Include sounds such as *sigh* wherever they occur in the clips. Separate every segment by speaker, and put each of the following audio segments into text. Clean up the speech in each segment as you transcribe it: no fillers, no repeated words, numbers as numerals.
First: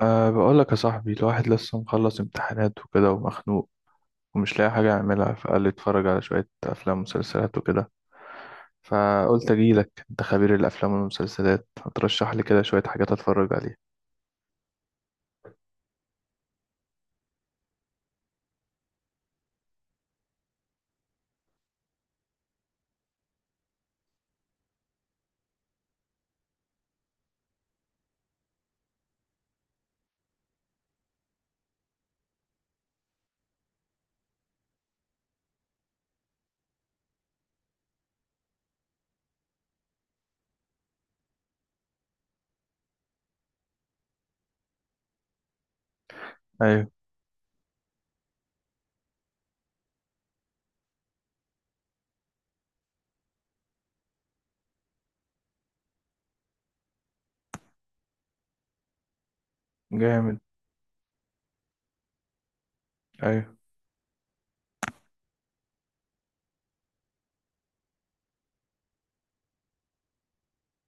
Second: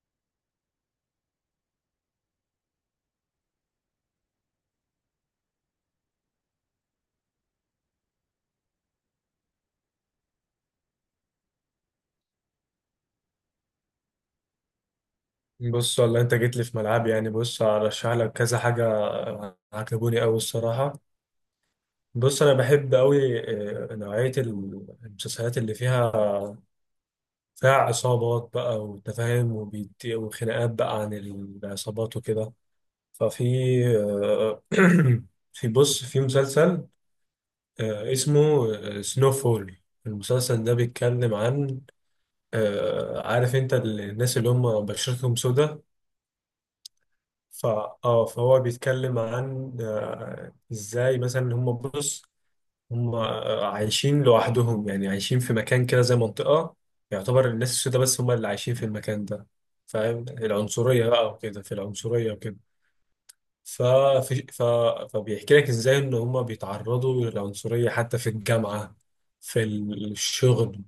Speaker 1: بقول لك يا صاحبي، الواحد لسه مخلص امتحانات وكده ومخنوق ومش لاقي حاجة أعملها. فقال لي اتفرج على شوية أفلام ومسلسلات وكده. فقلت أجيلك، أنت خبير الأفلام والمسلسلات، هترشح لي كده شوية حاجات أتفرج عليها.
Speaker 2: بص، والله انت جيت لي في ملعب، يعني بص هرشح لك كذا حاجه عجبوني قوي الصراحه. بص انا بحب قوي نوعيه المسلسلات اللي فيها عصابات بقى وتفاهم وخناقات بقى عن العصابات وكده. ففي آه، *clears throat* في مسلسل اسمه سنو فول. المسلسل ده بيتكلم عن عارف انت الناس اللي هم بشرتهم سودة.
Speaker 1: أيوة.
Speaker 2: ف اه فهو بيتكلم عن ازاي مثلا هم عايشين لوحدهم، يعني عايشين في مكان كده زي منطقة يعتبر الناس السوداء بس هم اللي عايشين في المكان ده. فاهم
Speaker 1: جامد.
Speaker 2: العنصرية بقى وكده، في العنصرية وكده.
Speaker 1: أيوة.
Speaker 2: ففي ف... فبيحكي لك ازاي ان هم بيتعرضوا للعنصرية حتى في الجامعة، في الشغل،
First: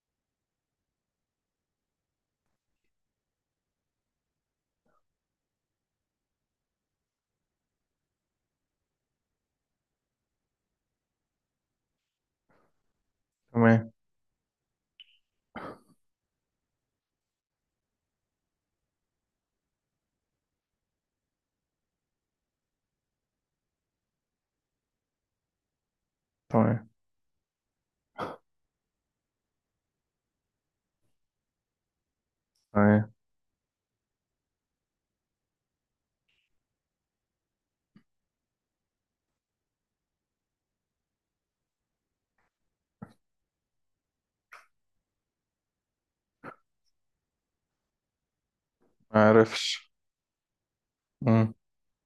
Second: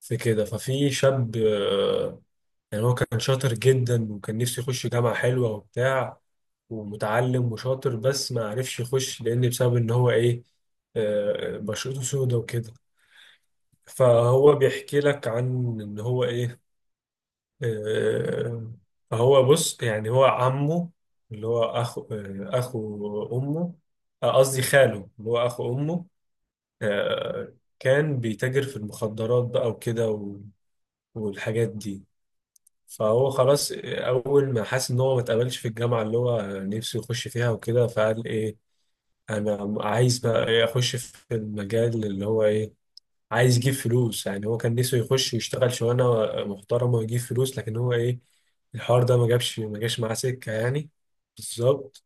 Speaker 2: في كده. ففي شاب يعني هو كان شاطر جدا وكان نفسه يخش جامعة حلوة وبتاع ومتعلم وشاطر، بس ما عرفش يخش لان بسبب ان هو ايه بشرته سودة وكده.
Speaker 1: تمام
Speaker 2: فهو بيحكي لك عن ان هو ايه. آه، فهو بص، يعني هو عمه اللي هو اخو اخو امه. قصدي خاله اللي هو اخو امه.
Speaker 1: تمام
Speaker 2: كان بيتاجر في المخدرات بقى والحاجات دي.
Speaker 1: تمام.
Speaker 2: فهو خلاص اول ما حس ان هو ما اتقبلش في الجامعه اللي هو نفسه يخش فيها وكده، فقال ايه انا عايز بقى ايه اخش في المجال اللي هو ايه عايز يجيب فلوس. يعني هو كان نفسه يخش يشتغل شغلانه محترمه ويجيب فلوس، لكن هو ايه الحوار ده ما جابش
Speaker 1: معرفش.
Speaker 2: ما جاش معاه سكه يعني.
Speaker 1: مم.
Speaker 2: بالظبط.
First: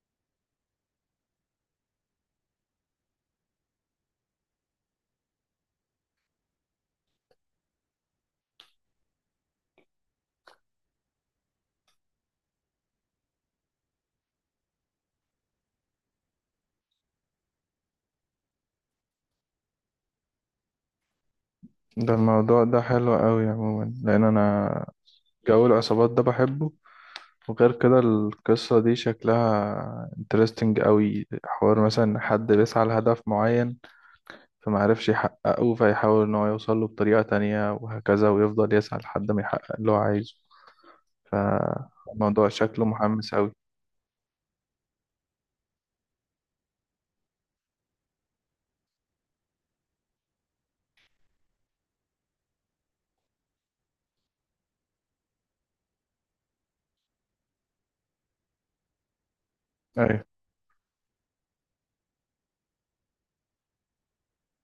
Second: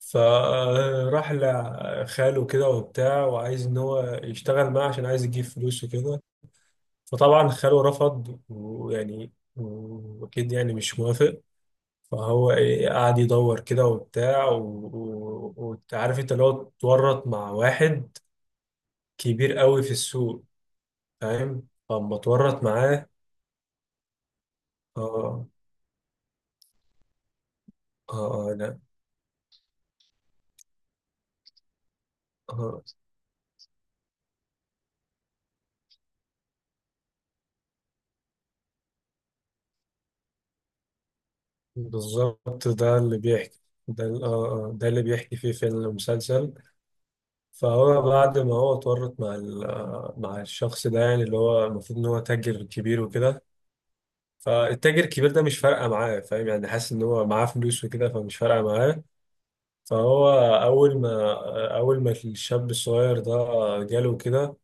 Speaker 2: فراح لخاله كده وبتاع وعايز ان هو يشتغل معاه عشان عايز يجيب فلوس وكده. فطبعا خاله رفض، ويعني واكيد يعني مش موافق. فهو ايه قعد يدور كده وبتاع وعارف انت اللي هو اتورط مع واحد كبير قوي في السوق. فاهم.
Speaker 1: ده
Speaker 2: فأما اتورط
Speaker 1: الموضوع ده
Speaker 2: معاه.
Speaker 1: حلو أوي عموما، لأن أنا
Speaker 2: اه
Speaker 1: جو العصابات ده بحبه. وغير كده القصة
Speaker 2: لا.
Speaker 1: دي شكلها انترستنج أوي. حوار مثلا حد
Speaker 2: اه
Speaker 1: بيسعى لهدف معين فما عرفش يحققه، فيحاول إن هو يوصل له بطريقة تانية وهكذا، ويفضل يسعى لحد ما يحقق اللي هو عايزه. فالموضوع
Speaker 2: بالظبط،
Speaker 1: شكله
Speaker 2: ده اللي
Speaker 1: محمس أوي.
Speaker 2: بيحكي. ده ال- اه اه ده اللي بيحكي فيه فيلم المسلسل. فهو بعد ما هو اتورط مع مع الشخص ده، يعني اللي هو المفروض ان هو تاجر كبير وكده. فالتاجر الكبير ده مش فارقه معاه، فاهم، يعني حاسس ان هو معاه فلوس وكده فمش فارقه معاه.
Speaker 1: أيوة.
Speaker 2: فهو اول ما الشاب الصغير ده جاله كده،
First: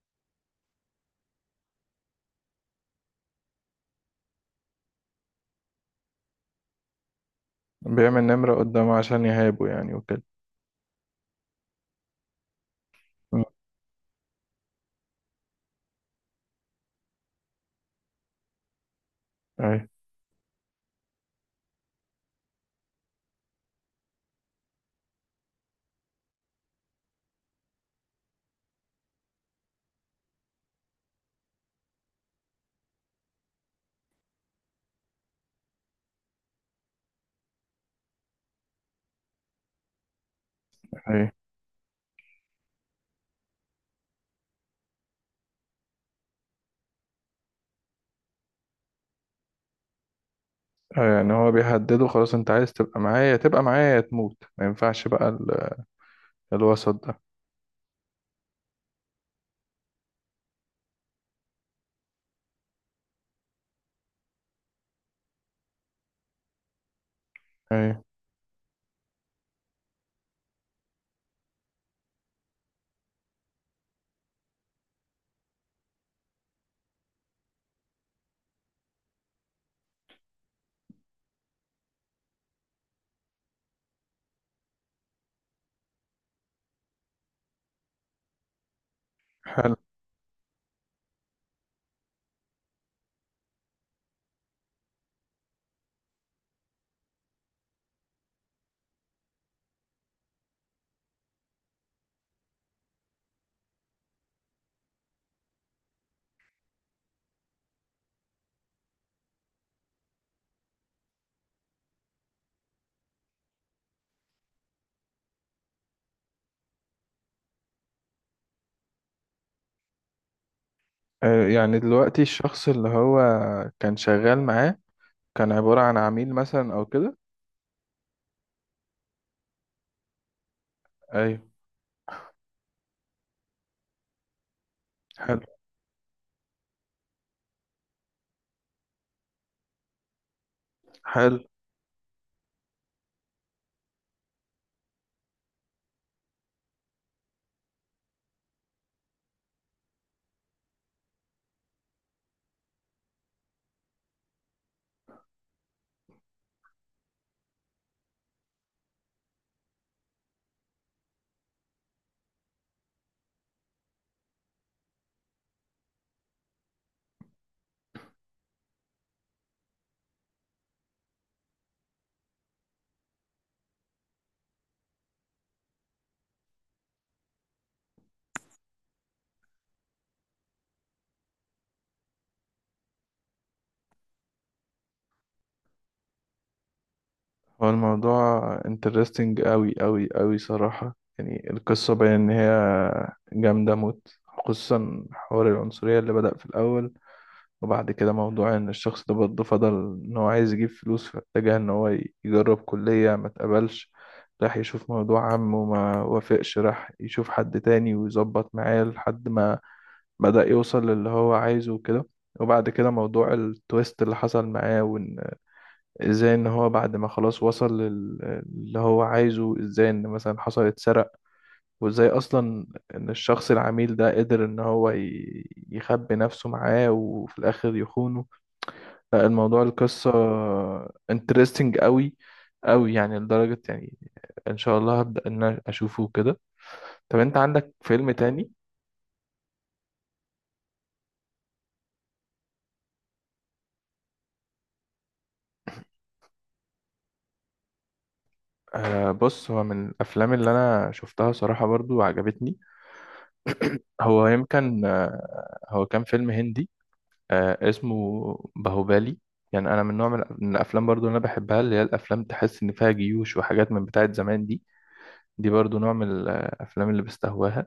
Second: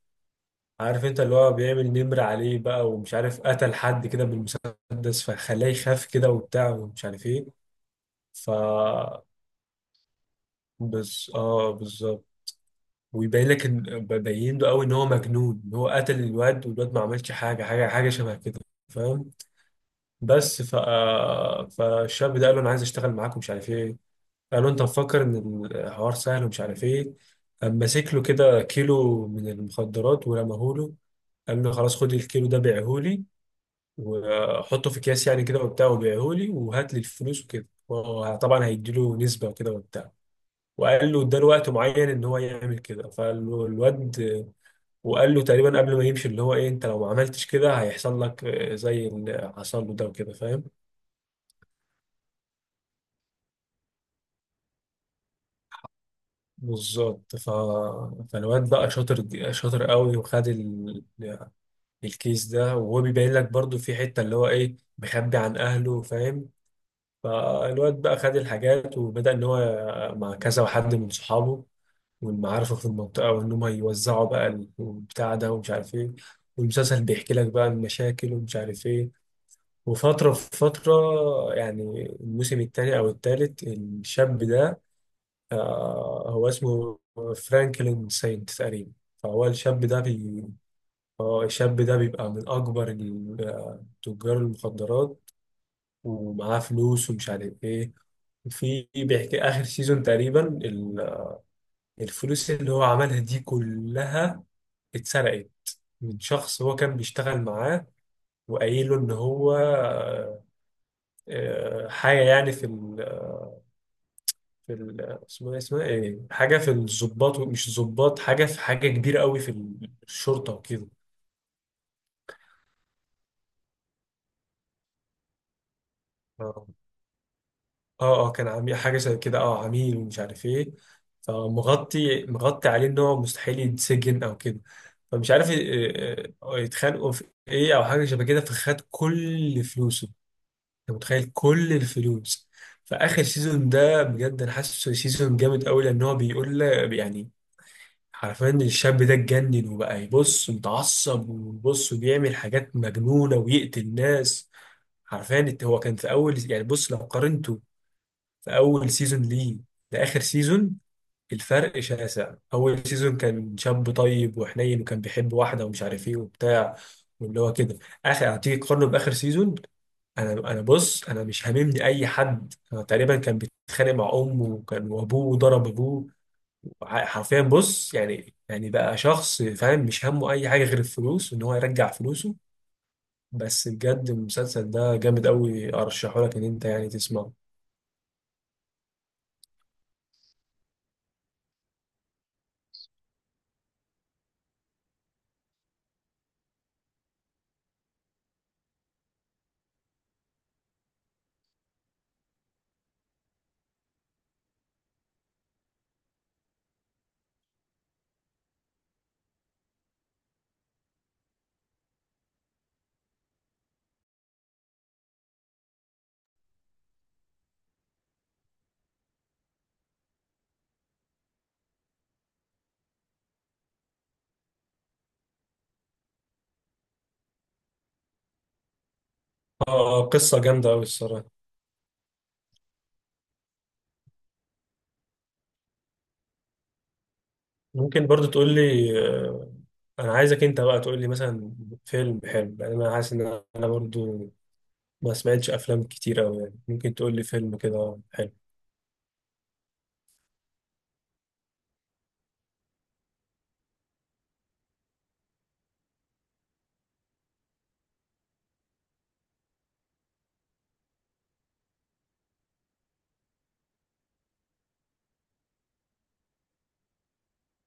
Speaker 2: عارف انت اللي هو بيعمل نمر عليه بقى، ومش عارف قتل حد كده بالمسدس فخلاه يخاف كده وبتاع ومش عارف ايه.
Speaker 1: بيعمل
Speaker 2: ف
Speaker 1: نمرة قدامه عشان يهابه يعني وكده.
Speaker 2: بز... اه بالظبط.
Speaker 1: مم.
Speaker 2: ويبين لك ان بين له قوي ان هو مجنون، ان هو قتل الواد والواد ما عملش حاجه شبه كده، فاهم.
Speaker 1: أيوة.
Speaker 2: بس ف آه، فالشاب ده قال له انا عايز اشتغل معاك ومش عارف ايه. قال له انت مفكر ان الحوار سهل ومش عارف ايه. قام ماسك له كده كيلو من المخدرات ورماهوله. قال له خلاص خد الكيلو ده بيعهولي وحطه في اكياس يعني كده وبتاع، وبيعهولي وهات لي الفلوس وكده، وطبعا هيديله نسبه وكده وبتاع. وقال له
Speaker 1: أيوة.
Speaker 2: اداله وقت معين ان هو يعمل كده، فالواد. وقال له تقريبا قبل ما يمشي اللي هو ايه انت لو ما عملتش كده هيحصل لك زي اللي حصل له ده وكده، فاهم.
Speaker 1: أيوة، يعني هو بيهدده خلاص. أنت عايز تبقى معايا تبقى معايا يا تموت، ما ينفعش بقى الوسط ده.
Speaker 2: بالظبط. فالواد بقى شاطر، شاطر قوي وخد الكيس ده، وهو بيبين لك برضو في حته اللي هو ايه مخبي عن اهله، فاهم. فالواد
Speaker 1: أيوة.
Speaker 2: بقى خد الحاجات وبدأ إن هو مع كذا حد من صحابه ومن معارفه في المنطقة، وإن هم يوزعوا بقى البتاع ده ومش عارف إيه. والمسلسل بيحكي لك بقى المشاكل ومش عارف إيه. وفترة في فترة يعني الموسم التاني أو التالت الشاب ده هو اسمه فرانكلين ساينت تقريبا. فهو
Speaker 1: حلو.
Speaker 2: الشاب ده بي... آه، الشاب ده بيبقى من أكبر تجار المخدرات ومعاه فلوس ومش عارف إيه. في بيحكي آخر سيزون تقريبا الفلوس اللي هو عملها دي كلها اتسرقت من شخص هو كان بيشتغل معاه، وقايله إن هو حاجة يعني في ال اسمه إيه- اسمها إيه، حاجة في الضباط، مش الضباط، حاجة في حاجة كبيرة قوي في الشرطة وكده.
Speaker 1: أيوة، يعني دلوقتي الشخص اللي هو كان شغال معاه كان عبارة عن عميل
Speaker 2: اه
Speaker 1: مثلا أو كده.
Speaker 2: كان عميل حاجة زي كده، اه عميل ومش عارف ايه.
Speaker 1: أيوة.
Speaker 2: فمغطي مغطي عليه ان هو مستحيل يتسجن او كده. فمش
Speaker 1: حلو.
Speaker 2: عارف يتخانقوا في ايه او حاجه شبه كده، فخد كل فلوسه. انت متخيل
Speaker 1: حلو.
Speaker 2: كل الفلوس. فاخر سيزون ده بجد انا حاسه سيزون جامد قوي، لان هو يعني حرفيا الشاب ده اتجنن وبقى يبص متعصب وبص وبيعمل حاجات مجنونه ويقتل ناس. حرفيا هو كان في اول، يعني بص لو قارنته في اول سيزون ليه لاخر سيزون، الفرق شاسع. اول سيزون كان شاب طيب وحنين وكان بيحب واحده ومش عارف ايه وبتاع واللي هو كده. اخر هتيجي تقارنه باخر سيزون. انا بص انا مش هاممني اي حد. أنا تقريبا كان بيتخانق مع امه وكان وابوه وضرب ابوه حرفيا بص يعني يعني بقى شخص فاهم مش همه اي حاجه غير الفلوس وان هو يرجع فلوسه. بس بجد المسلسل ده جامد قوي، ارشحه لك ان انت يعني تسمعه.
Speaker 1: هو الموضوع انترستنج قوي قوي قوي صراحة. يعني القصة باين ان هي جامدة موت، خصوصا حوار العنصرية اللي بدأ في الأول. وبعد كده موضوع ان الشخص ده برضه فضل ان هو عايز يجيب فلوس، فاتجه ان هو يجرب كلية ما اتقبلش، راح يشوف موضوع عمه وما وافقش، راح يشوف حد تاني ويظبط معاه لحد ما بدأ يوصل للي هو عايزه وكده. وبعد كده موضوع التويست اللي حصل معاه، ازاي ان هو بعد ما خلاص وصل اللي هو عايزه، ازاي ان مثلا حصل اتسرق، وازاي اصلا ان الشخص العميل ده قدر ان هو يخبي نفسه معاه وفي الاخر يخونه. لا، الموضوع القصة
Speaker 2: قصه جامده قوي الصراحه.
Speaker 1: انترستنج قوي قوي، يعني لدرجة يعني ان شاء الله هبدأ ان أنا اشوفه كده. طب انت عندك
Speaker 2: ممكن
Speaker 1: فيلم
Speaker 2: برضو
Speaker 1: تاني؟
Speaker 2: تقول لي انا عايزك انت بقى تقول لي مثلا فيلم حلو، لان انا حاسس ان انا برضو ما سمعتش افلام كتير قوي، يعني ممكن تقول لي فيلم كده حلو.
Speaker 1: بص، هو من الافلام اللي انا شفتها صراحة برضو عجبتني. هو يمكن، هو كان فيلم هندي، اسمه باهوبالي. يعني انا من نوع من الافلام برضو اللي انا بحبها، اللي هي الافلام تحس ان فيها جيوش وحاجات من بتاعه زمان دي. دي برضو نوع من الافلام اللي بستهواها.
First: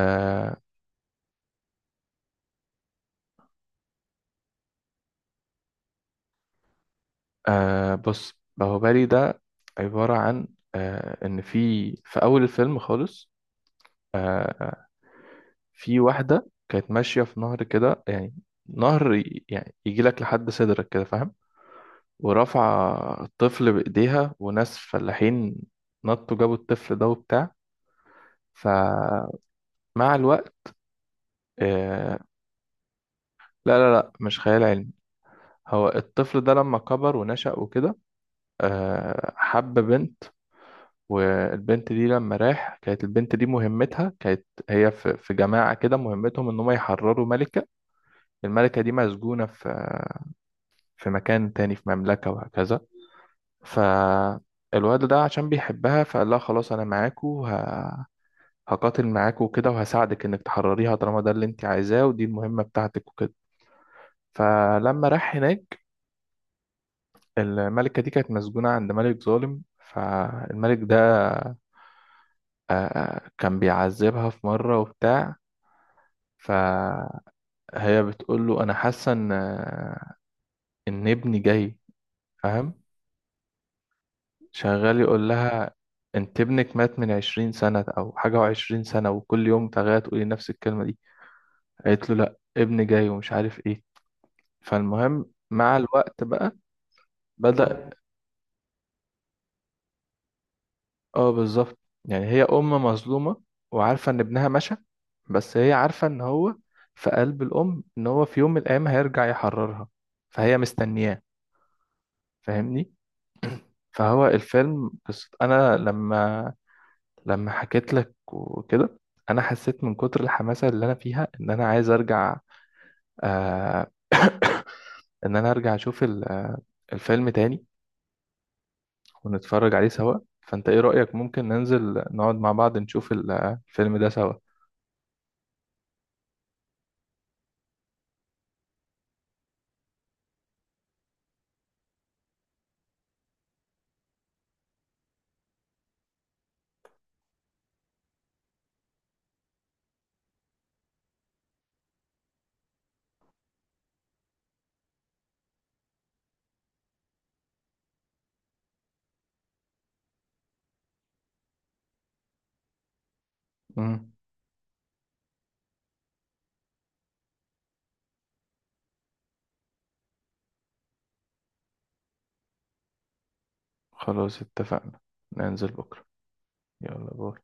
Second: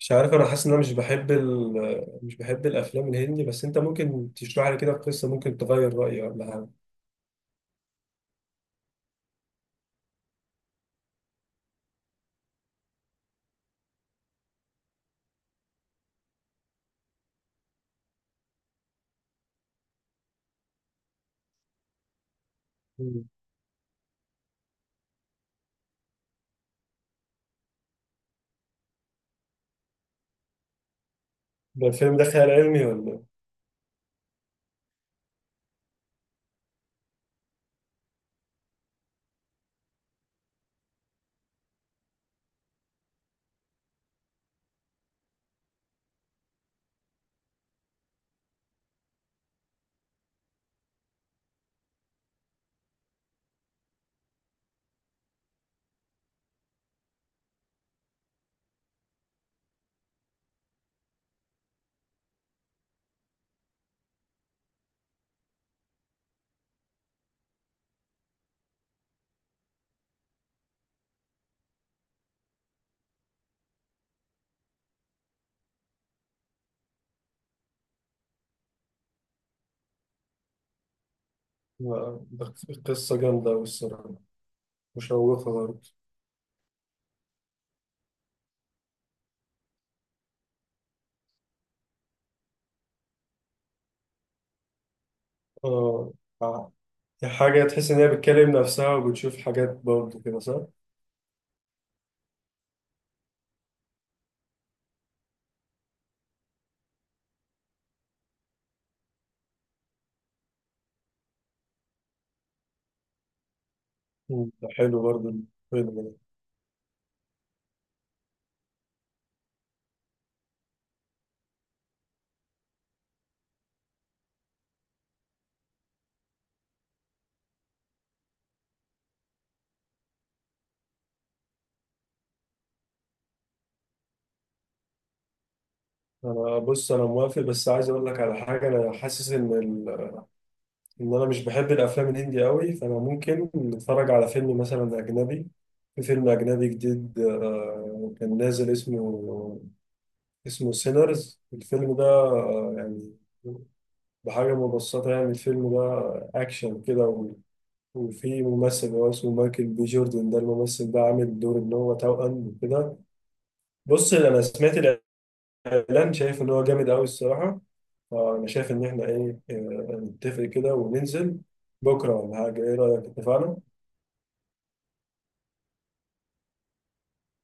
Speaker 2: مش عارف، انا حاسس ان انا مش بحب الافلام الهندي، بس انت ممكن تشرح لي كده القصه ممكن تغير رايي ولا حاجه.
Speaker 1: بص، باهوبالي ده عباره عن ان في، اول الفيلم خالص، آه في واحده كانت ماشيه في نهر كده يعني، نهر يعني يجي لك لحد صدرك كده فاهم. ورافعه
Speaker 2: مم.
Speaker 1: الطفل بايديها، وناس فلاحين نطوا جابوا الطفل ده وبتاع. فمع الوقت
Speaker 2: ده الفيلم
Speaker 1: آه
Speaker 2: ده خيال علمي ولا إيه؟
Speaker 1: لا لا لا، مش خيال علمي. هو الطفل ده لما كبر ونشأ وكده حب بنت. والبنت دي لما راح كانت البنت دي مهمتها، كانت هي في جماعة كده مهمتهم ان هم يحرروا ملكة. الملكة دي مسجونة في مكان تاني في مملكة وهكذا. فالواد ده عشان بيحبها فقال لها خلاص انا معاكو هقاتل معاكو وكده، وهساعدك انك تحرريها طالما ده اللي انت عايزاه ودي المهمة بتاعتك وكده. فلما راح هناك الملكة دي كانت مسجونة عند ملك ظالم. فالملك ده كان بيعذبها في مرة وبتاع. فهي بتقول له أنا حاسة إن إن ابني جاي
Speaker 2: لا، ده
Speaker 1: فاهم.
Speaker 2: قصه جامده أوي الصراحه،
Speaker 1: شغال يقول
Speaker 2: مشوقه
Speaker 1: لها
Speaker 2: برضه.
Speaker 1: أنت ابنك مات من 20 سنة أو حاجة، وعشرين سنة وكل يوم تغير تقولي نفس الكلمة دي. قالت له لأ، ابني جاي ومش عارف إيه. فالمهم مع
Speaker 2: اه
Speaker 1: الوقت بقى
Speaker 2: آه. دي حاجه
Speaker 1: بدأ.
Speaker 2: تحس ان هي بتكلم نفسها وبتشوف حاجات برضه كده صح؟
Speaker 1: اه، بالظبط. يعني هي ام مظلومه وعارفه ان ابنها مشى، بس هي عارفه ان هو في قلب الام ان هو في يوم من الايام هيرجع يحررها، فهي مستنياه فاهمني. فهو
Speaker 2: مم. ده
Speaker 1: الفيلم،
Speaker 2: حلو برضه
Speaker 1: بس انا
Speaker 2: الفيلم ده.
Speaker 1: لما حكيت لك وكده انا حسيت من كتر الحماسه اللي انا فيها ان انا عايز ارجع، آه ان انا ارجع اشوف الفيلم تاني ونتفرج عليه سوا. فانت ايه رايك؟ ممكن ننزل نقعد مع بعض نشوف الفيلم ده سوا.
Speaker 2: انا بص انا موافق، بس عايز اقول لك على حاجه. انا حاسس ان ان انا مش بحب الافلام الهندي قوي، فانا ممكن نتفرج على فيلم مثلا اجنبي. في فيلم اجنبي جديد كان نازل اسمه. سينرز الفيلم ده يعني بحاجه مبسطه يعني. الفيلم ده اكشن كده وفي ممثل هو اسمه مايكل بي جوردن. ده الممثل ده عامل دور ان هو توأم وكده.
Speaker 1: مم.
Speaker 2: بص انا سمعت لان شايف ان هو جامد قوي الصراحه. فانا شايف ان احنا ايه نتفق كده وننزل بكره ولا حاجه، ايه رايك اتفقنا؟
Speaker 1: خلاص اتفقنا، ننزل بكرة. يلا باي.